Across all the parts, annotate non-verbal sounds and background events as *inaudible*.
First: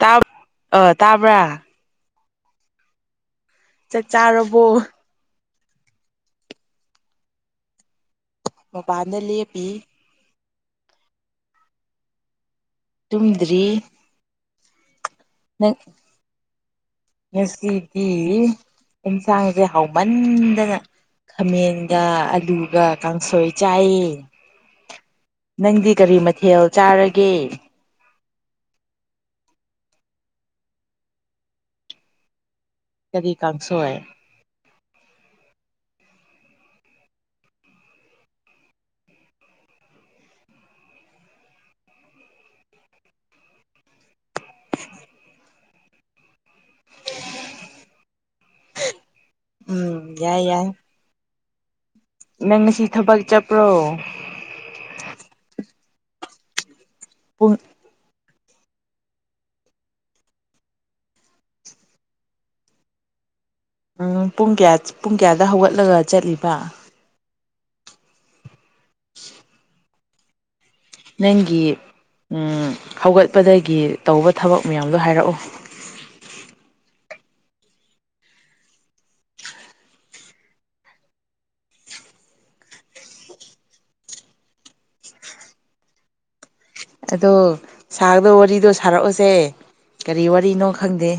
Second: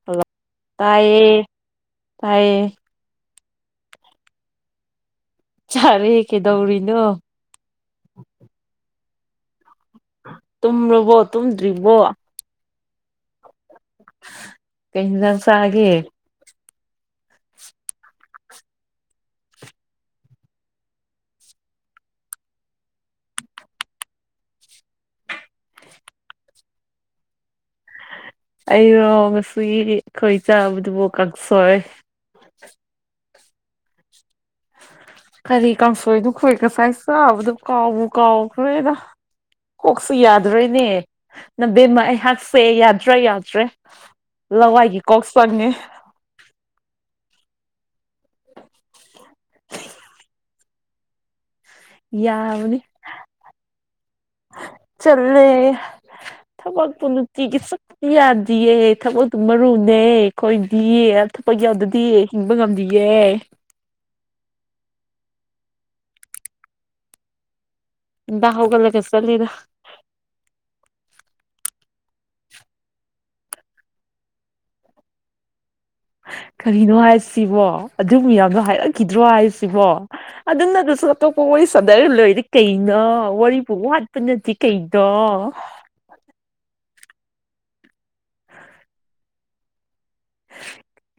ꯇꯥ ꯑ ꯇꯥꯕ꯭ꯔꯥ ꯇꯥꯏꯌꯦ ꯇꯥꯏꯌꯦ ꯆꯥꯛ ꯆꯥꯔꯕꯣ ꯆꯥꯔꯦ ꯀꯩꯗꯧꯔꯤꯅꯣ ꯃꯄꯥꯟꯗ ꯂꯦꯞꯄꯤ ꯇꯨꯝꯂꯕꯣ ꯇꯨꯝꯗ꯭ꯔꯤꯕꯣ ꯇꯨꯝꯗ꯭ꯔꯤ *unintelligible* ꯀꯩ ꯍꯤꯟꯖꯥꯡ ꯅꯪ ꯆꯥꯒꯦ ꯉꯁꯤꯗꯤ ꯑꯦꯟꯁꯥꯡꯁꯦ ꯍꯥꯎꯃꯟꯗꯅ ꯈꯥꯃꯦꯟꯒ ꯑꯂꯨꯒ ꯀꯥꯡꯁꯣꯏ ꯆꯥꯏꯌꯦ ꯅꯪꯗꯤ ꯀꯔꯤ ꯃꯊꯦꯜ ꯆꯥꯔꯒꯦ *unintelligible* *inaudible* ꯑꯩꯔꯣ ꯉꯁꯤ ꯑꯩꯈꯣꯏ ꯆꯥꯕꯗꯨꯕꯨ ꯀꯛꯁꯣꯏ ꯀꯔꯤ ꯀꯥꯡꯁꯣꯏ ꯀꯔꯤ ꯀꯥꯡꯁꯣꯏꯅꯣ ꯈꯣꯏ ꯉꯁꯥꯏ ꯆꯥꯕꯗꯣ ꯀꯥꯎꯕꯨ ꯀꯥꯎꯈ꯭ꯔꯦꯗ ꯀꯣꯛꯁꯤ ꯌꯥꯗꯔ꯭ꯦꯅꯦ ꯅꯕꯦꯝꯃ ꯑꯩꯍꯥꯛꯁꯦ ꯌꯥꯗ꯭ꯔꯦ ꯌꯥꯗ꯭ꯔꯦ ꯂꯋꯥꯏꯒꯤ ꯀꯣꯛ ꯆꯪꯉꯦ ꯎꯝ ꯌꯥꯏ ꯌꯥꯏ ꯅꯪ ꯌꯥꯕꯅꯤ ꯉꯁꯤ ꯊꯕꯛ ꯆꯠꯄ꯭ꯔꯣ ꯆꯜꯂꯦ ꯊꯕꯛ ꯄꯨꯡ ꯄꯨꯂꯨꯇꯤꯒꯤ ꯁꯛꯇꯄꯤ ꯌꯥꯗ ꯑ ꯊꯕꯛ ꯑꯗꯨꯝ ꯃꯔꯨꯅꯦ ꯑꯩꯈꯣꯏꯗꯤꯌꯦ ꯑ ꯊꯕꯛ ꯌꯥꯎꯗꯗꯤꯌꯦ ꯍꯤꯡꯕ ꯉꯝꯗꯌꯦ ꯎꯝ ꯄꯨꯡ ꯀꯌꯥ ꯄꯨꯡ ꯀꯌꯥꯗ ꯍꯧꯒꯠꯂꯒ ꯆꯠꯂꯤꯕ *unintelligible* *inaudible* ꯅꯪꯒꯤ ꯍꯧꯒꯠꯄꯗꯒꯤ ꯇꯧꯕ ꯊꯕꯛ ꯃꯌꯥꯝꯗꯣ ꯍꯥꯏꯔꯛꯑꯣ *unintelligible* *inaudible* ꯀꯔꯤꯅꯣ ꯍꯥꯏꯁꯤꯕꯣ ꯑꯗꯨ ꯃꯌꯥꯝꯗꯣ ꯍꯥꯏꯔꯛꯈꯤꯗ꯭ꯔꯣ ꯍꯥꯏꯁꯤꯕꯣ ꯑꯗꯨꯝꯅꯗꯨꯁꯨ ꯑꯇꯣꯞꯄ ꯋꯥꯔꯤ ꯁꯥꯟꯅ ꯂꯣꯏꯔꯦ ꯀꯩꯅꯣ ꯋꯥꯨ ꯋꯥꯠꯄꯅꯗꯤ ꯀꯩꯅꯣ ꯑꯗꯣ ꯁꯥꯔꯗ ꯋꯥꯔꯤꯗꯣ ꯁꯥꯔꯛꯑꯣꯁꯦ ꯀꯔꯤ ꯋꯥꯔꯤꯅꯣ ꯈꯪꯗꯦ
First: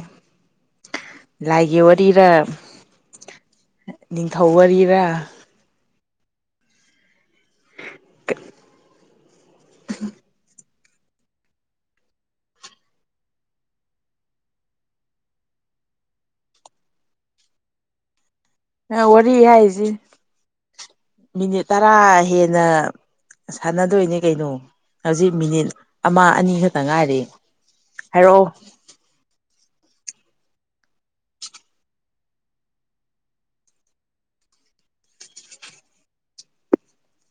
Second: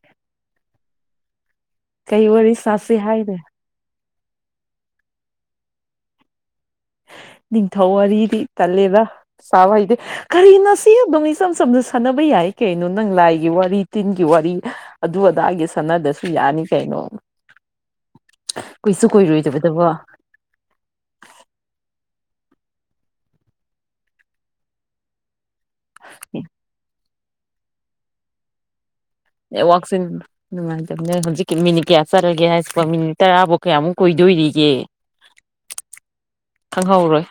ꯂꯥꯢꯒꯤ ꯀꯩ ꯋꯥꯔꯤꯔ ꯋꯥꯔꯤ ꯁꯥꯁꯤ ꯍꯥꯏꯅꯣ ꯅꯤꯡꯊꯧ ꯋꯥꯔꯤꯔꯥ ꯅꯤꯡꯊꯧ ꯋꯥꯔꯤꯗꯤ ꯇꯜꯂꯦꯕ ꯁꯕ ꯏꯗꯤ ꯀꯔꯤꯅ ꯁꯤ ꯑꯗꯨꯝ ꯏꯆꯝ ꯆꯝꯅ ꯁꯥꯟꯅꯕ ꯌꯥꯏ ꯀꯩꯅꯣ ꯅꯪ ꯂꯥꯏꯒꯤ ꯋꯥꯔꯤ ꯇꯤꯟꯒꯤ ꯋꯥꯔꯤ ꯑꯗꯨ ꯑꯗꯥꯏꯒꯤ ꯁꯥꯟꯅꯗꯁꯨ ꯌꯥꯅꯤ ꯀꯩꯅꯣ ꯑ ꯀꯨꯏꯁꯨ ꯋꯥꯔꯤꯔꯤ ꯍꯥꯏꯏꯁꯤ ꯀꯨꯏꯔꯣꯏꯗꯕꯗꯕꯣ ꯃꯤꯅꯤ ꯇ ꯀꯥ ꯍꯦꯟꯅ ꯁꯥꯟꯅꯗꯣꯏꯅꯦ ꯀꯩꯅꯣ ꯍꯧꯖꯤꯛ ꯃꯤꯅꯤꯠ ꯑꯃ ꯑꯅꯤ ꯈꯛꯇ ꯉꯥꯏꯔꯤ ꯍꯥꯏꯔꯛꯑꯣ ꯅꯦꯠꯋꯥꯛꯁꯦ ꯅꯨꯡꯉꯥꯏꯇꯕꯅꯦ ꯍꯧꯖꯤꯛꯀꯤ ꯃꯤꯅꯤꯠ ꯀꯌꯥ ꯆꯠꯂꯒꯦ ꯍꯥꯏꯁꯤꯀꯣ ꯃꯤꯅꯤꯠ ꯇꯔꯥꯐꯧ ꯀꯌꯥꯃꯨꯛ ꯀꯨꯏꯗꯣꯏꯔꯤꯒꯦ ꯈꯪꯍꯧꯔꯣꯏ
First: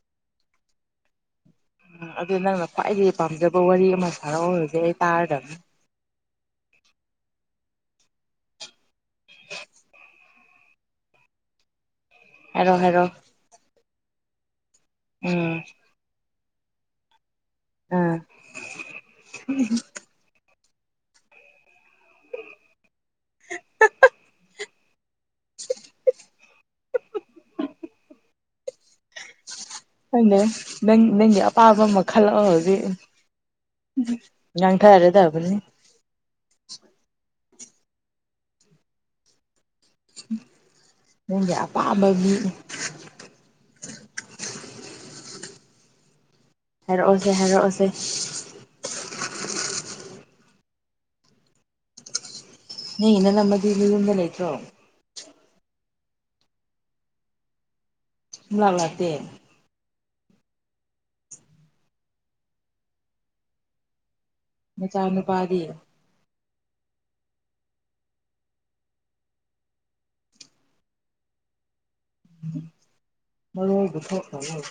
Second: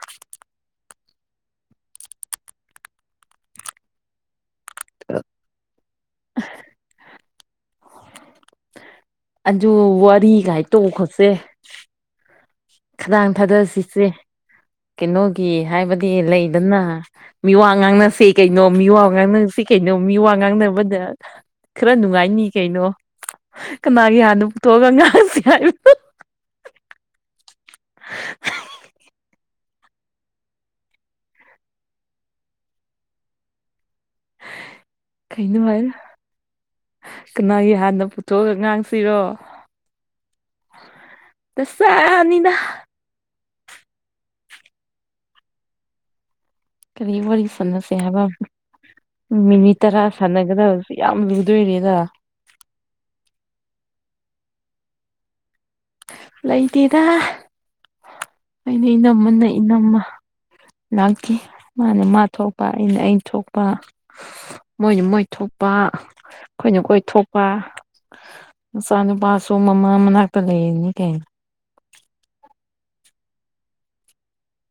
ꯎ ꯑꯗꯨ ꯅꯪꯅ ꯈ꯭ꯋꯥꯏꯗꯒꯤ ꯄꯥꯝꯖꯕ ꯋꯥꯔꯤ ꯑꯃ ꯁꯥꯔꯛꯎꯔꯒ ꯑꯗꯨ ꯇꯥꯔꯗꯕꯅꯤ ꯑꯥ ꯑꯟꯖꯨ ꯋꯥꯔꯤꯒꯥꯏ ꯇꯣꯛꯈꯣꯠꯁꯦ *unintelligible* *inaudible* ꯍꯥꯏꯔꯣ ꯍꯥꯏꯔꯣ ꯈꯗꯥꯡ ꯊꯥꯗꯁꯤ ꯁꯤ ꯀꯩꯅꯣꯒꯤ ꯎꯝ ꯍꯥꯏꯕꯗꯤ ꯂꯩ ꯅ ꯃꯤ ꯋꯥ ꯑꯥ ꯉꯥꯡꯅꯁꯦ ꯀꯩꯅꯣ ꯃꯤ ꯋꯥ ꯉꯥꯡꯅ ꯁꯤ ꯀꯩꯅꯣ ꯃꯤ ꯋꯥ ꯉꯥꯡꯅꯕ ꯃꯗ ꯈꯔ ꯅꯨꯡꯉꯥꯏꯅꯤ ꯀꯩꯅꯣ ꯀꯅꯥꯒꯤ ꯍꯥꯟꯅꯣ ꯇꯣꯒ ꯉ *unintelligible* *inaudible* ꯁꯤ ꯍꯥꯏ ꯎ ꯑꯅꯦ ꯅꯪ ꯅꯪꯒꯤ ꯑꯄꯥꯝꯕ ꯑꯃ ꯈꯜꯂꯛꯑꯣ ꯍꯧꯖꯤꯛ *unintelligible* ꯉꯥꯡꯊꯔꯗꯕꯅꯦ ꯀꯩꯅꯣ ꯍꯥꯏꯅ ꯀꯅꯥꯒꯤ ꯍꯥꯟꯅ ꯄꯨꯊꯣꯛꯑꯒ ꯉꯥꯡꯁꯤꯔꯣ ꯍꯝ ꯅꯪꯒꯤ ꯑꯄꯥꯝꯕꯒꯤ ꯗꯁꯥꯅꯤꯗ ꯀꯔꯤ ꯍꯥꯏꯔꯛꯑꯣꯁꯦ ꯋꯥꯔꯤ ꯍꯥꯏꯔꯛꯑꯣꯁꯦ ꯁꯥꯟꯅꯁꯦ ꯍꯥꯏꯕ ꯃꯤꯅꯤꯠ ꯇꯔꯥ ꯁꯥꯟꯅꯒꯗꯕꯁꯨ ꯌꯥꯝ ꯂꯨꯗꯣꯏꯔꯦꯗ ꯅꯤ ꯏꯅꯝꯃ ꯃꯗꯤ ꯅꯌꯨꯝꯗ ꯂꯩꯇ꯭ꯔꯣ ꯍ ꯂꯩꯇꯦꯗ ꯁꯨꯡꯂꯥꯛ ꯑꯩꯅ ꯂꯥꯛꯇꯦ ꯏꯅꯝꯃꯅ ꯏꯅꯝꯃ ꯂꯥꯛꯇꯦ ꯃꯥꯅ ꯃꯥ ꯊꯣꯛꯄ ꯑꯩꯅ ꯑꯩ ꯊꯣꯛꯄ ꯃꯣꯏꯅ ꯃꯣꯏ ꯃꯆꯥꯅꯨꯄꯥꯗꯤ ꯊꯣꯛꯄ ꯑꯈꯣꯏꯅ ꯈꫭꯏ ꯊꯣꯛꯄ ꯃꯆꯥꯅꯨꯄꯥꯁꯨ ꯃꯃꯥ ꯃꯅꯥꯛꯇ ꯂꯩꯔꯅꯤ ꯀꯩꯅ ꯃꯔꫭꯜꯒ ꯊꫭꯛꯇꯕ꯭ꯔꫭ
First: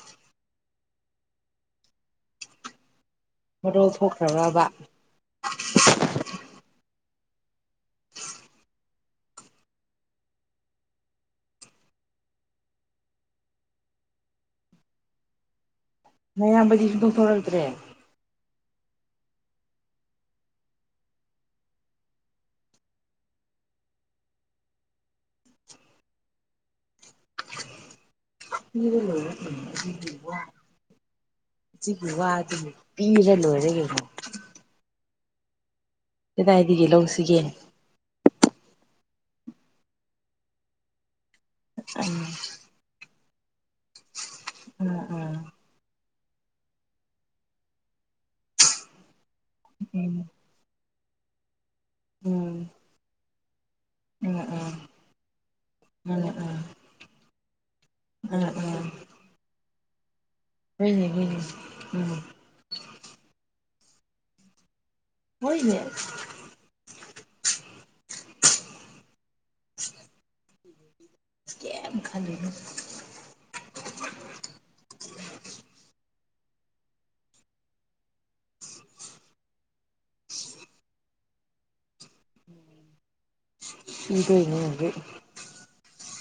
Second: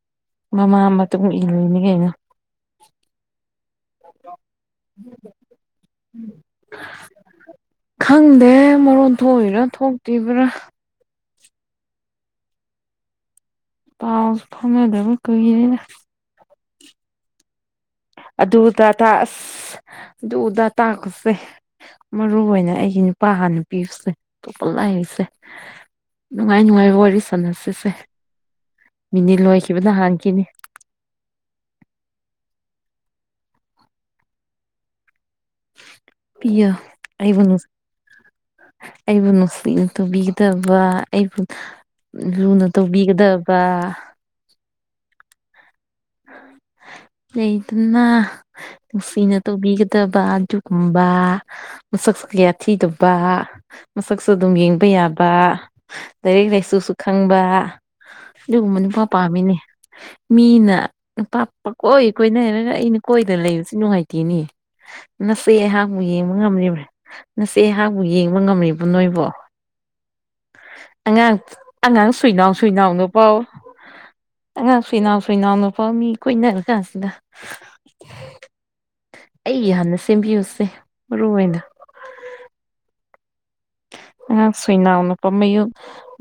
ꯃꯃꯥ ꯃꯇꯨꯡ ꯏꯜꯂꯤꯅꯤ ꯀꯩꯅꫭ ꯃꯔꯣꯜ ꯊꯣꯛꯈ꯭ꯔꯕꯥꯕ ꯈꯪꯗꯦ ꯃꯔꯣꯟ ꯊꯣꯛꯏꯔꯥ ꯊꯣꯛꯇꯔꯤꯕ꯭ꯔꯥ ꯄꯥꯎꯁꯨ ꯐꯥꯎꯅꯗꯕ ꯀꯨꯏꯔꯦꯅꯦ ꯅꯌꯥꯝꯕꯗꯤ ꯁꯨꯡꯊꫭꯛ ꯊꫭꯔꯛꯇ꯭ꯔꯦ ꯑꯗꯨꯗ ꯇ ꯑꯁ ꯑꯗꯨꯗ ꯇꯥꯛꯄꯁꯦ ꯃꯔꯨ ꯑꯣꯏꯅ ꯑꯩꯒꯤ ꯅꯨꯄꯥ ꯍꯥꯟꯅ ꯄꯤꯌꯨꯁꯦ ꯇꯣꯞꯄ ꯂꯥꯏꯔꯤꯁꯦ ꯅꯨꯡꯉꯥꯏ ꯅꯨꯡꯉꯥꯏꯕ ꯋꯥꯔꯤ ꯁꯥꯟꯅꯁꯤꯁꯦ ꯄꯤꯔ ꯂꫭꯏꯔꯦ ꯃꯤꯅꯤꯠ ꯀꯩꯅꫭꯅꯦ ꯂꯣꯏꯈꯤꯕꯅ ꯗꯨꯒꯤ ꯋꯥ ꯍꯥꯟꯈꯤꯅꯤ ꯖꯤꯒꯤ ꯋꯥꯗꯨꯕꯨ ꯄꯤꯔꯒ ꯂꯣꯏꯔꯦ ꯀꯩꯅꫭ ꯄꯤꯌꫭ ꯂꯧꯁꯤꯒꯦ ꯑꯩꯕꯨ ꯅꯨ ꯑꯩꯕꯨ ꯅꯨꯡꯁꯤꯅ ꯇꯨꯕꯤꯒꯗꯕ ꯑꯩꯕꯨ ꯍ ꯎꯝ ꯂꯨꯅ ꯇꯧꯕꯤꯒꯗꯕ ꯀ ꯎꯝ ꯎꯝ ꯍ ꯍ ꯂꯩꯇꯅ ꯅꯨꯡꯁꯤꯅ ꯇꯕꯤꯒꯗꯕꯥ ꯑꯗꯨꯒꯨꯝ ꯕꯥ ꯃꯁꯛꯁꯨ ꯀꯌꯥ ꯊꯤꯗꯕ ꯍ ꯃꯁꯛꯁꯨ ꯑꯗꯨꯝ ꯎꯝ ꯌꯦꯡꯕ ꯌꯥꯕ ꯂꯥꯏꯔꯤꯛ ꯂꯥꯏꯁꯨꯁꯨ ꯈꯪꯕ ꯎꯝ ꯎꯝ ꯑꯗꯨꯒꯨꯝꯕ ꯎꯝ ꯅꯨꯄꯥ ꯄꯥꯝꯃꯤꯅꯦ ꯃꯤꯅ ꯍꯣꯏꯅꯦ ꯍꯣꯏꯅꯦ ꯅꯨꯄꯥ ꯄꯥꯀꯣꯏ ꯎꯝ ꯀꯣꯏꯅꯔꯒ ꯑꯩꯅ ꯀꯣꯏꯗꯅ ꯂꯩꯔꯤꯖꯦ꯫ ꯅꯨꯡꯉꯥꯏꯇꯦꯅꯦ꯫ ꯅꯆꯦ ꯍꯣꯏꯅꯦ ꯑꯩꯍꯥꯛꯄꯨ ꯌꯦꯡꯕ ꯉꯝꯂꯤꯕꯔꯥ ꯅꯆꯦ ꯑꯩꯍꯥꯛꯄꯨ ꯌꯦꯡꯕ ꯉꯝꯂꯤꯕ ꯅꯣꯏꯕꯣ? ꯑꯉꯥꯡ ꯀꯩꯝ ꯑꯉꯥꯡ ꯈꯜꯂꯨꯅꯨ ꯁꯨꯏꯅꯥꯎ ꯁꯨꯏꯅꯥꯎꯅꯨ ꯄꯥꯎ ꯑꯉꯥꯡ ꯁꯨꯏꯅꯥꯎ ꯁꯨꯏꯅꯥꯎꯅꯨ ꯃꯤ ꯀꯣꯏꯅꯔ ꯀꯥꯟꯁꯤꯗ ꯑꯩ ꯍꯥꯟꯅ ꯁꯦꯝꯕꯤꯌꯨꯁꯦ ꯃꯔꯨ ꯑꯣꯏꯅ꯫ ꯑꯉꯥꯡ ꯄꯤꯗꯣꯏꯅꯦ ꯍꯧꯖꯤꯛ ꯁꯨꯣꯏꯅꯥꯎꯅ ꯄꯝꯃꯌꯨ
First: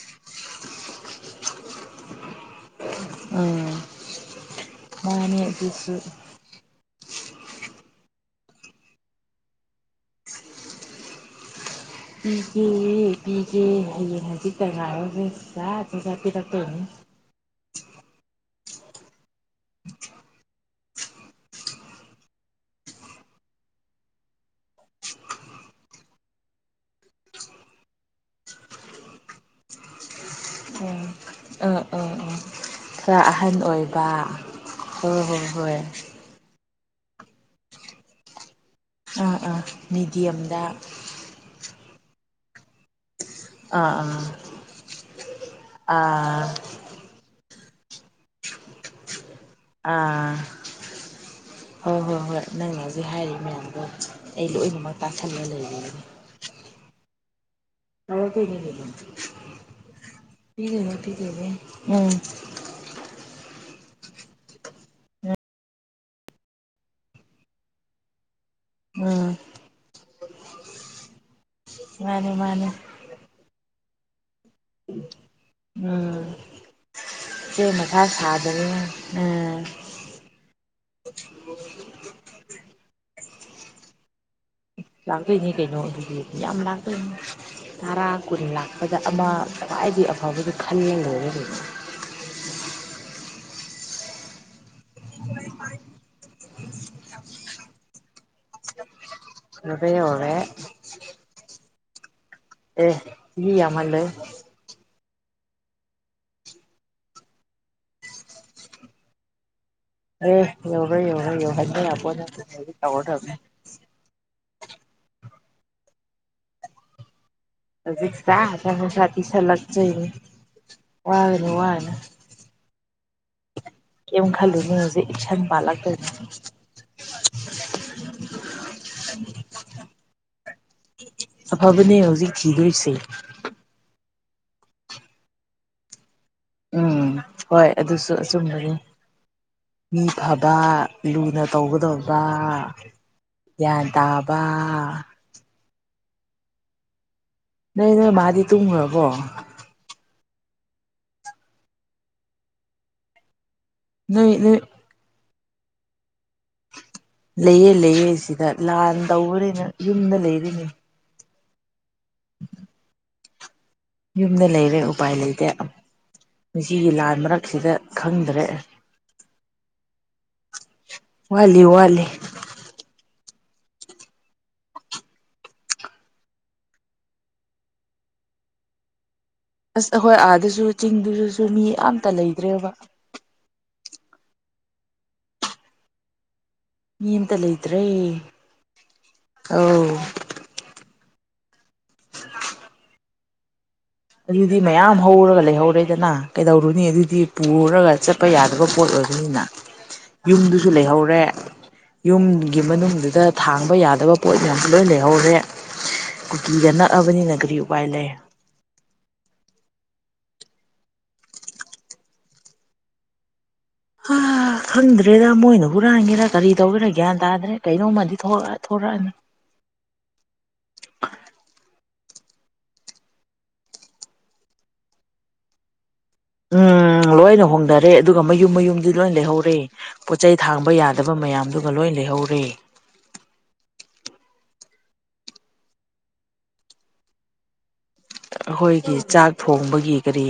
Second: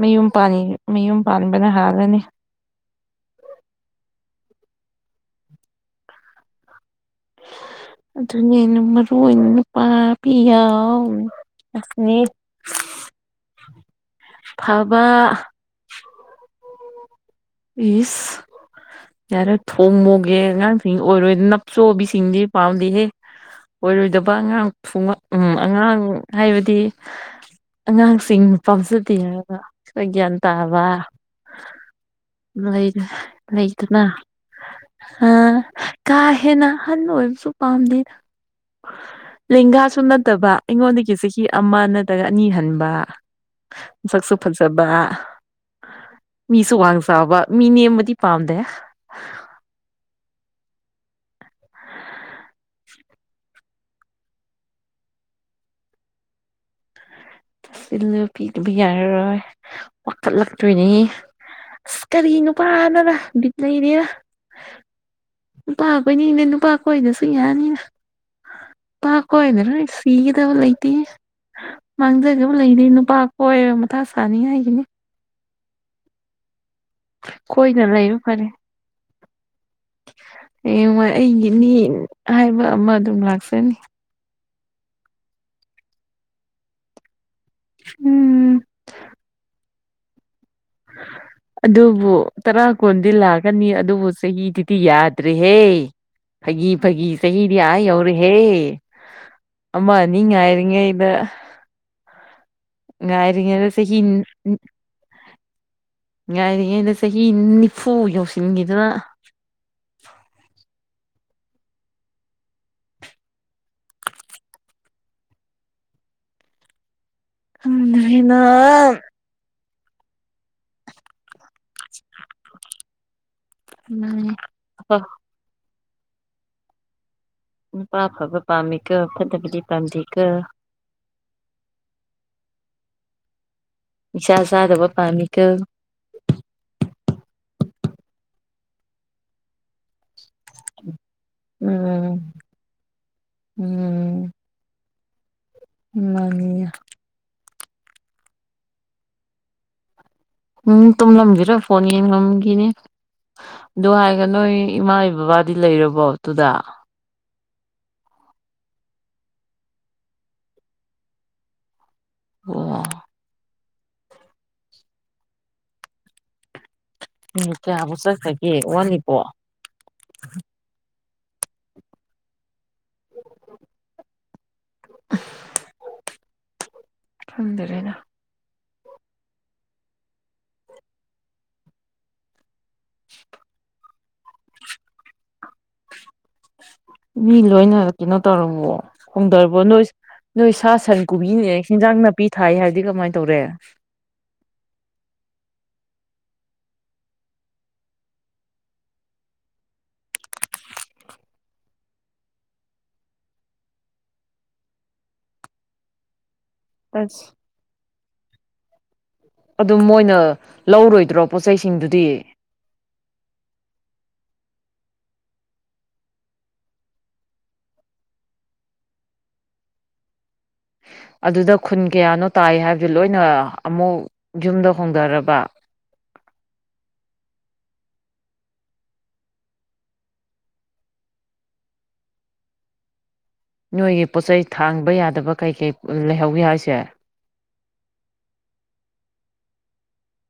ꯃꯌꯨꯝ ꯄꯟ ꯃꯌꯨꯝ ꯄꯥꯟꯕꯅ ꯍꯥꯜꯂꯅꯤ꯫ ꯎꯝ ꯃꯥꯅꯦ ꯑꯗꯨꯖꯨ ꯫ ꯑꯗꯨꯅꯦ ꯑꯩꯅ ꯃꯔꯨ ꯑꯣꯏꯅ ꯅꯨꯄꯥꯕꯤ ꯌꯥꯎ ꯄꯤꯒꯦ - ꯄꯤꯒꯦ ꯍꯌꯦꯡ ꯍꯪꯆꯤꯠ ꯇꯥ ꯉꯥꯏꯔꯣꯅꯦ ꯐꯕ *unintelligible* ꯄꯤꯔꯛꯇꯣꯏꯅꯤ꯫ ꯏꯁ ꯌꯥꯔꯦ ꯊꯣꯡꯃꯣꯒꯦ ꯑꯉꯥꯡꯁꯤꯡ ꯑꯣꯏꯔꯣꯏ ꯅꯞꯆꯣꯕꯤꯁꯤꯡꯗꯤ ꯄꯥꯝꯗꯦꯍꯦ ꯑꯣꯏꯔꯣꯏꯗꯕ ꯑꯉꯥꯡ ꯊꯉ ꯎꯝ ꯑꯉꯥꯡ ꯍꯥꯏꯕꯗꯤ ꯑꯉꯥꯡꯁꯤꯡ ꯄꯥꯝꯖꯗꯦ ꯍꯥꯏꯕ ꯒ꯭ꯌꯥꯟ ꯇꯥꯕ ꯎꯝ ꯑꯥ ꯑꯥ ꯑꯥ ꯂꯩ ꯈꯔ ꯑꯍꯟ ꯂꯩꯗꯅꯥ ꯑꯣꯏꯕ ꯍꯣꯏ ꯑ ꯍꯣꯏ ꯍꯣꯏ ꯀꯥ ꯍꯦꯟꯅꯥ ꯑꯍꯟ ꯑꯣꯏꯕꯁꯨ ꯄꯥꯝꯗꯦꯗꯥ꯫ ꯑꯥ ꯑꯥ ꯂꯦꯡꯒꯥ ꯁꯨꯝ ꯅꯠꯇꯕ ꯃꯤꯗꯤꯌꯝꯗ ꯑꯩꯉꯣꯟꯗꯒꯤ ꯆꯍꯤ ꯑꯃ ꯅꯠꯇ꯭ꯔꯒ ꯑꯅꯤ ꯍꯟꯕ꯫ ꯑꯥ ꯑꯥ ꯃꯁꯛꯁꯨ ꯐꯖꯕ, ꯑꯥ ꯃꯤꯁꯨ ꯋꯥꯡ ꯃꯤ ꯅꯦꯝꯕꯗꯤ ꯄꯥꯝꯗꯦ꯫ ꯑꯥ ꯍꯣꯏ- ꯍꯣꯏ - ꯍꯣꯏ ꯅꯪ ꯍꯧꯖꯤꯛ ꯍꯥꯏꯔꯤ ꯃꯌꯥꯝꯗꯣ ꯑꯩ ꯂꯣꯏꯅꯃꯛ ꯇꯥꯥꯁꯜꯂ ꯂꯩꯕꯤꯒꯅꯤ꯫ ꯅꯨꯄꯤꯗꯨꯕ ꯀꯩꯅꯣ ꯌꯥꯔꯔꯣꯏ ꯋꯥꯀꯠꯂꯛꯇꯣꯏꯅꯤ ꯄꯤꯗꯣꯏꯅꯦ ꯄꯤꯗꯣꯏꯅꯦ ꯑꯁ ꯎꯝ ꯀꯔꯤ ꯅꯨꯄꯥꯅꯅ ꯂꯩꯔꯦ ꯅꯨꯄꯥ ꯀꯣꯏꯅꯤꯡꯗꯦ ꯅꯨꯄꯥ ꯀꯣꯏꯗꯁꯨ ꯌꯥꯅꯤꯅ ꯅꯨꯄꯥ ꯎꯝ ꯀꯣꯏꯅ ꯂꯣꯏ ꯁꯤꯒꯗꯕ ꯂꯩꯇꯦ꯫ ꯃꯥꯅꯦ ꯃꯥꯡꯖꯅꯕ ꯃꯥꯅꯦ ꯂꯩꯔꯤ ꯅꯨꯄꯥ ꯀꯣꯏꫪ ꯇꯥꯁ *unintelligible* ꯎꯝ꯫ ꯆꯦ ꯀꯣꯏꯅ ꯃꯊꯥ ꯂꯩꯕ ꯐꯔꯦ꯫ ꯁꯥꯗꯅ ꯍꯌꯦꯡꯋꯥꯏ ꯑꯩꯒꯤꯅꯤ ꯍꯥꯏꯕ ꯑꯃ ꯂꯥꯛꯁꯅꯤ꯫ ꯂꯥꯛꯇꯣꯏꯅꯦ ꯀꯩꯅꯣ ꯑꯗꯨꯒꯤꯗꯤ ꯌꯥꯝ ꯂꯥꯛꯇꯣꯏꯅꯦ꯫ ꯇꯔꯥ ꯀꯨꯟ ꯎꯝ ꯂꯥꯛꯄꯗ ꯑꯃ ꯈ꯭ꯋꯥꯏꯗꯤ ꯑꯐꯕꯗꯨ ꯈꯜꯂ ꯂꯣꯏꯔꯦ ꯑꯗꯨꯕꯨ ꯇꯔꯥ ꯀꯨꯟꯗꯤ ꯂꯛ ꯅꯤ ꯑꯗꯨꯕꯨ ꯆꯍꯤꯗꯨꯗꯤ ꯌꯥꯗ꯭ꯔꯦꯍꯦ ꯐꯥꯒꯤ- ꯐꯥꯒꯤ ꯆꯍꯤꯗꯤ ꯑꯥ ꯌꯧꯔꯦꯍꯦ! ꯀꯩꯅꯣ ꯌꯧꯔꯦ ꯑꯃ ꯅꯤ ꯌꯧꯔꯦ ꯉꯥꯏꯔꯤꯉꯩꯗ꯫ ꯑꯦ ꯉꯥꯏꯔꯤ ꯃꯤ ꯑꯩꯗꯤ ꯆꯍꯤ ꯌꯥꯝꯍꯜꯂꯣꯏ ꯉꯥꯏꯔꯤꯉꯩꯩꯅ ꯆꯍꯤ ꯅꯤꯐꯨ ꯌꯧꯁꯤꯟꯈꯤꯗꯅ ꯑꯦ ꯌꯧꯔꯣꯏ ꯌꯧꯔꯣꯏ ꯌꯧꯍꯟꯕ ꯌꯥꯄꫭꯠ ꯅꯦꯠꯇꯦꯗ ꯍꯧꯖꯤꯛ ꯁꯥ ꯈꯪꯗ꯭ꯔꯦꯅ ꯊꯕꯛ ꯈꯔ ꯄꯤꯁꯜꯂꯛ ꯆꯩꯅꯤ ꯋꯥꯔꯅ ꯋꯥꯅ ꯀꯦꯝ ꯈꯜꯂꯨꯅꯨ ꯑꯐ ꯍꯧꯖꯤꯛ ꯑꯦꯛꯁꯟ ꯄꯥꯜꯂꯥꯛ ꯇꫭꯏ ꯎꯝ ꯅꯨꯄꯥ ꯐꯕ ꯄꯥꯝꯃꯤꯀꯣ ꯐꯠꯇꯕꯗꯤ ꯄꯥꯝꯗꯦ ꯀꫭ ꯑꯐꯕꯅꯦ ꯍꯧꯖꯤꯛ ꯊꯤꯗꯣꯏꯁꯦ ꯅꯤꯁ ꯆꯗꯕ ꯄꯥꯝꯃꯤ ꯀꫭ ꯎꯝ ꯍꯣꯏ ꯑꯗꯨꯁꯨ ꯑꯆꯨꯝꯕꯅꯤ ꯎꯝ ꯑꯐꯕ ꯂꯨꯅ ꯎꯝ ꯇꯧꯒꯗꯕ ꯒ꯭ꯌꯥꯟ ꯇꯥꯕ ꯃꯥꯉ ꯅꯣꯏ ꯅꯣꯏ ꯃꯥꯗꯤ ꯇꯨꯝꯈ꯭ꯔꯕꯣ ꯎꯝ ꯇꯨꯝꯃꯝ ꯈꯤꯔꯣꯏ ꯐꯣꯟ ꯌꯦꯡ ꯂꯝꯈꯤꯅꯤ ꯑꯗꯨ ꯍꯥꯏꯒ ꯅꯣꯏ ꯏꯃꯥ ꯕꯥꯕꯥ ꯗꯤ ꯂꯩꯔꯕꯣ ꯑꯗꯨꯨꯗ ꯂꯩꯌꯦ ꯂꯩꯌꯦ ꯁꯤꯗ ꯂꯥꯟ ꯇꯧꯕꯅꯤꯅ ꯌꯨꯝꯗ ꯂꯩꯔꯤꯅꯤ ꯑꯣ ꯌꯨꯝꯗ ꯂꯩꯔꯦ ꯎꯄꯥꯏ ꯂꯩꯇꯦ ꯃꯁꯤꯒꯤ ꯂꯥꯟ ꯎꯝ ꯃꯤꯅꯤꯠ ꯃꯔꯛꯁꯤꯗ ꯀꯌꯥꯕꫭ ꯈꯪꯗ꯭ꯔꯦ ꯆꯠꯈꯔꯒꯦ ꯋꯥꯂꯤꯕꫭ *unintelligible* ꯋꯥꯂꯤ ꯋꯥꯂꯤ ꯍꯗꯔꯦꯅ ꯑꯁ ꯑꯩꯈꯣꯏ ꯑꯥꯗꯨꯁꯨ ꯆꯤꯡꯗꯨꯗꯁꯨ ꯃꯤ ꯑꯇ ꯂꯩꯇ꯭ꯔꯦꯕ *inaudible* ꯑꯝꯇ ꯃꯤ ꯂꯣꯏꯅ ꯂꯩꯇ꯭ꯔꯦ ꯀꯩꯅꯣ ꯇꯧꯔꯝꯃꯣ ꯍꯣꯡꯗꯔꯕꯣ ꯑꯧ ꯅꯣꯏ ꯅꯣꯏ ꯁꯥ ꯁꯔꯤ ꯀꯕꯤꯨꯦ ꯍꯤꯟꯖꯥꯡ ꯅꯥꯄꯤ ꯊꯥꯏ ꯍꯥꯏꯔꯗꯤ ꯀꯃꯥꯏ ꯇꯧꯔꯦ ꯑꯗꯨꯗꯤ ꯃꯌꯥꯝ ꯍꯧꯔꯒ ꯂꯩꯍꯧꯔꯦꯗꯅ ꯀꯩꯗꯧꯔꯨꯅꯤ ꯑꯗꯨꯗꯤ ꯄꯨꯔꯒ ꯆꯠꯄ ꯌꯥꯗꯕ ꯄꯣꯠ ꯑꯣꯏꯕꯅꯤꯅ ꯌꯨꯝꯗꯨꯁꯨ ꯂꯩꯍꯧꯔꯦ ꯌꯨꯝꯒꯤ ꯃꯅꯨꯡꯗꯨꯗ ꯊꯥꯡꯕ ꯌꯥꯗꯕ ꯄꯣꯠ ꯃꯌꯥꯝꯁꯨ ꯂꯣꯏ ꯂꯩꯍꯧꯔꯦ ꯀꯨꯀꯤꯗ ꯑꯁ ꯅꯛꯑꯕꯅꯤꯅ ꯒꯥꯔꯤ ꯎꯄꯥꯏ ꯂꯩ ꯑꯗꯨꯝ ꯃꯣꯏꯅ ꯂꯧꯔꯣꯏꯗ꯭ꯔꯣ ꯄꯣꯠ ꯆꯩꯁꯤꯡꯗꯨꯗꯤ ꯈꯪꯗ꯭ꯔꯦꯗ ꯃꯣꯏꯅ ꯍꯨꯔꯥꯟꯒꯦꯔꯥ ꯀꯔꯤ ꯇꯧꯒꯦꯔꯥ ꯒ꯭ꯌꯥꯟ ꯇꯥꯗ꯭ꯔꯦ ꯀꯩꯅꯣꯝꯃꯗꯤ ꯊꯣꯔꯛꯑꯅꯤ ꯑꯗꯨꯗ ꯈꯨꯟ ꯀꯌꯥꯅꯣ ꯇꯥꯏ ꯍꯥꯏꯕꯗꯨ ꯂꯣꯏꯅ ꯑꯃꯨꯛ ꯌꯨꯝꯗ ꯍꯣꯡꯗꯔꯕ ꯎꯝ ꯂꯣꯏꯅ ꯍꯣꯡꯅꯔꯦ ꯑꯗꯨꯒ ꯃꯌꯨꯝ ꯃꯌꯨꯝꯗꯤ ꯂꯣꯏ ꯂꯩꯍꯧꯔꯦ ꯄꯣꯠ ꯆꯩꯩ ꯊꯥꯡꯕ ꯌꯥꯗꯕ ꯃꯌꯥꯝꯗꯨꯒ ꯂꯣꯏ ꯂꯩꯍꯧꯔꯦ ꯅꯣꯏꯒꯤ ꯄꯣꯠꯆꯩ ꯊꯥꯡꯕ ꯌꯥꯗꯕ ꯀꯩꯀꯩ ꯂꯩꯍꯧꯒꯦ ꯍꯥꯏꯁꯦ ꯑꯩꯈꯣꯏꯒꯤ ꯆꯥꯛ ꯊꯣꯡꯕꯒꯤ ꯀꯔꯤ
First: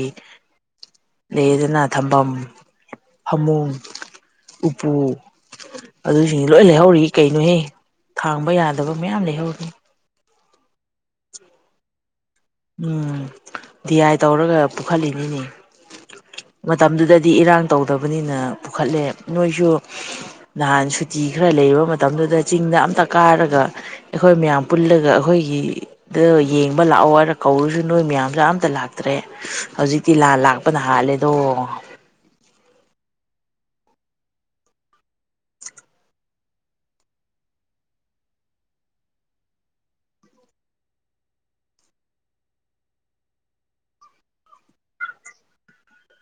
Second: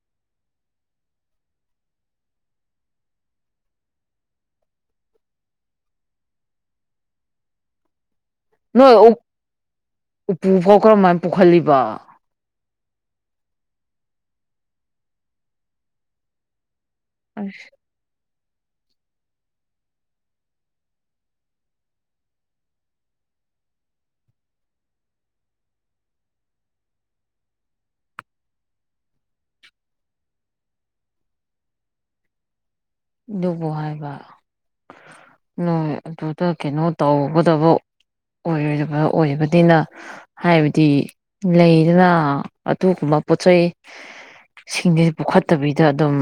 ꯂꯩꯗꯅ ꯊꯝꯐꯝ ꯐꯃꯨꯡ ꯎꯄꯨ ꯑꯗꯨꯁꯤꯡ ꯂꯣꯏ ꯂꯩꯍꯧꯔꯤ ꯀꯩꯅꯣꯍ ꯊꯥꯡꯕ ꯌꯥꯗꯕ ꯅꯣꯏ ꯃꯌꯥꯝ ꯂꯩꯍꯧꯔꯅꯤ ꯎꯄꯨ ꯐꯥꯎ ꯀꯔꯝꯃꯥꯏꯅ ꯄꯨꯈꯂꯤꯕ ꯎꯝ ꯗꯤꯌꯥꯏ ꯇꯧꯔꯒ ꯄꯨꯈꯠꯂꯤꯅꯤꯅꯦ ꯃꯇꯝꯗꯨꯗꯗꯤ ꯏꯔꯥꯡ ꯑꯁ ꯇꯧꯗꯕꯅꯤꯅ ꯄꯨꯈꯠꯂꯦ ꯅꯣꯏꯁꯨ ꯅꯍꯥꯟ ꯁꯨꯇꯤ ꯈꯔ ꯂꯩꯕ ꯃꯇꯝꯗꯨꯗ ꯆꯤꯡꯗ ꯑꯃꯠꯇ ꯀꯥꯔꯒ ꯑꯩꯈꯣꯏ ꯃꯌꯥꯝ ꯄꯨꯜꯂꯒ ꯑꯩꯈꯣꯏꯒꯤꯗ ꯌꯦꯡꯕ ꯂꯥꯛꯑꯣ ꯍꯥꯏꯔ ꯀꯧꯔꯨꯁꯨ ꯅꯣꯏ ꯃꯌꯥꯝꯁꯨ ꯑꯃꯠꯇ ꯂꯥꯛꯇ꯭ꯔꯦ ꯍꯧꯖꯤꯛꯇꯤ ꯂꯥꯟ ꯂꯥꯛꯄꯅ ꯍꯥꯜꯂꯦꯗꯣ ꯑꯗꯨꯕꯨ ꯍꯥꯏꯕ ꯅꯣꯏ ꯑꯗꯨꯗ ꯀꯩꯅꯣ ꯇꯧꯒꯗꯕ ꯑꯣꯏꯔꯕ ꯑꯣꯏꯕꯗꯤꯅ ꯍꯥꯏꯕꯗꯤ ꯂꯩꯗꯅ ꯑꯗꯨꯒꯨꯝꯕ ꯄꯣꯠꯆꯩ ꯁꯤꯡꯗꯤ ꯄꯨꯣꯛꯈꯠꯇꯕꯤꯗ ꯑꯗꯨꯝ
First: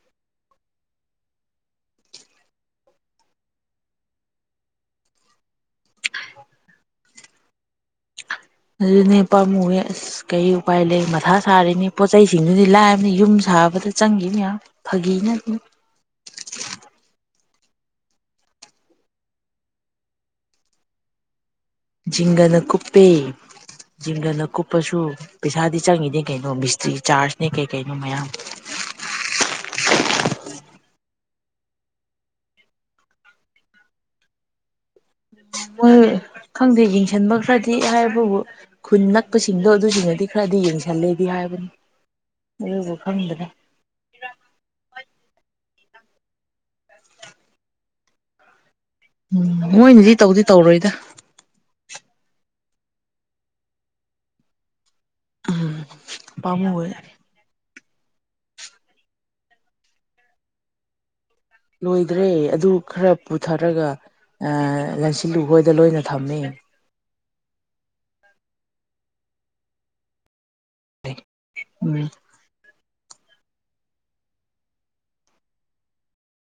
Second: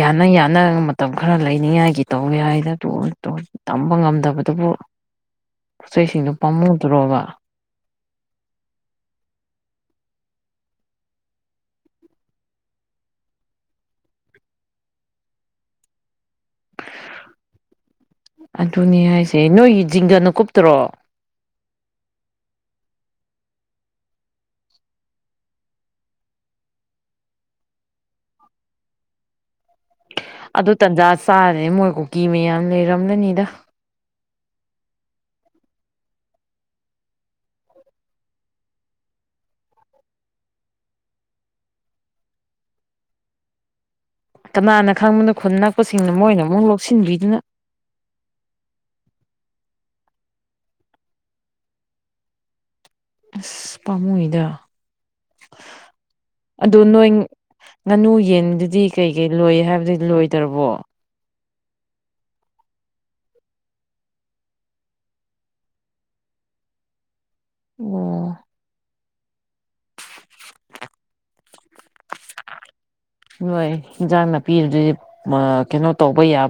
ꯌꯥꯅ ꯌꯥꯅ ꯃꯇꯝ ꯈꯔ ꯂꯩꯅꯤꯡꯉꯥꯏꯒꯤ ꯇꯧꯅꯤ ꯍꯥꯏꯗ ꯇꯣ ꯇꯧ ꯇꯝꯕ ꯉꯝꯗꯕꯗꯨꯕꯨ ꯄꯣꯠ ꯆꯩꯁꯤꯡꯗꯨ ꯄꯥꯝꯃꯨꯗ꯭ꯔꯣꯕ ꯑꯗꯨꯅꯦ ꯄꯥꯝꯃꯨꯋꯦ ꯑꯁ ꯀꯔꯤ ꯎꯄꯥꯏ ꯂꯩ ꯃꯊꯥ ꯁꯥꯔꯤꯅꯤ ꯄꯣꯠ ꯆꯩꯁꯤꯡꯗꯨꯗꯤ ꯂꯥꯏꯕꯅꯤ ꯌꯨꯝ ꯁꯥꯕꯗ ꯆꯪꯈꯤꯕ ꯃꯌꯥꯝ ꯐꯒꯤꯅ ꯅꯠꯇꯦ ꯑꯗꯨꯅꯦ ꯍꯥꯏꯁꯦ ꯅꯣꯏꯒꯤ ꯖꯤꯡꯒꯅ ꯀꯨꯞꯇ꯭ꯔꯣ ꯖꯤꯡꯒꯅ ꯀꯨꯞꯄꯦ ꯖꯤꯡꯒꯅ ꯀꯨꯞꯄꯁꯨ ꯄꯩꯁꯥꯗꯤ ꯆꯪꯉꯤꯅꯦ ꯀꯩꯅꯣ ꯃꯤꯁꯇ꯭ꯔꯤ ꯆꯥꯔꯖꯅꯦ ꯀꯩ ꯀꯩꯅꯣ ꯃꯌꯥꯝ ꯑꯗꯨ ꯇꯟꯖꯥ ꯆꯥꯔꯦ ꯃꯣꯏ ꯀꯨꯀꯤ ꯃꯌꯥꯝ ꯂꯩꯔꯝꯂꯅꯤꯗ ꯍꯣꯏ ꯈꯪꯗꯦ ꯌꯦꯡꯁꯤꯟꯕ ꯈꯔꯗꯤ ꯍꯥꯏꯕꯕꯨ ꯈꯨꯟ ꯅꯛꯄꯁꯤꯡꯗꯣ ꯑꯗꯨꯁꯤꯡꯅꯗꯤ ꯈꯔꯗꯤ ꯌꯦꯡꯁꯜꯂꯦꯗꯤ ꯍꯥꯏꯕꯅꯣ ꯑꯗꯨꯕꯨ ꯈꯪꯗꯅꯦ ꯀꯅꯥꯅ ꯈꯪꯕꯅꯣ ꯈꯨꯟ ꯅꯛꯄꯁꯤꯡꯅ ꯃꯣꯏꯅ ꯑꯃꯨꯛ ꯂꯧꯁꯤꯟꯕꯤꯗꯅ ꯎꯝ ꯃꯣꯏꯅꯗꯤ ꯇꯧꯗꯤ ꯇꯧꯔꯣꯏꯗ ꯑꯁ ꯄꯥꯝꯃꯨꯢꯗ ꯎꯝ ꯄꯥꯝꯃꯨꯢꯍ ꯅꯣꯏ ꯉꯥꯅꯨ ꯌꯦꯟꯗꯨꯗꯤ ꯀꯩ ꯀꯩ ꯂꯣꯏ ꯍꯥꯏꯕꯗꯨ ꯂꯣꯏꯗ꯭ꯔꯕꯣ ꯂꯣꯏꯗ꯭ꯔꯦ ꯑꯗꯨ ꯈꯔ ꯄꯨꯊꯔꯒ ꯑ ꯂꯟꯁꯤꯜꯂꯨꯍꯣꯏꯗ ꯂꯣꯏꯅ ꯊꯝꯃꯦ ꯑꯣ ꯎꯝ ꯍꯣꯏ ꯏꯟꯖꯥꯡ ꯅꯥꯄꯤꯗꯨꯗꯤ ꯑ ꯀꯩꯅꯣ ꯇꯧꯕ ꯌꯥꯕ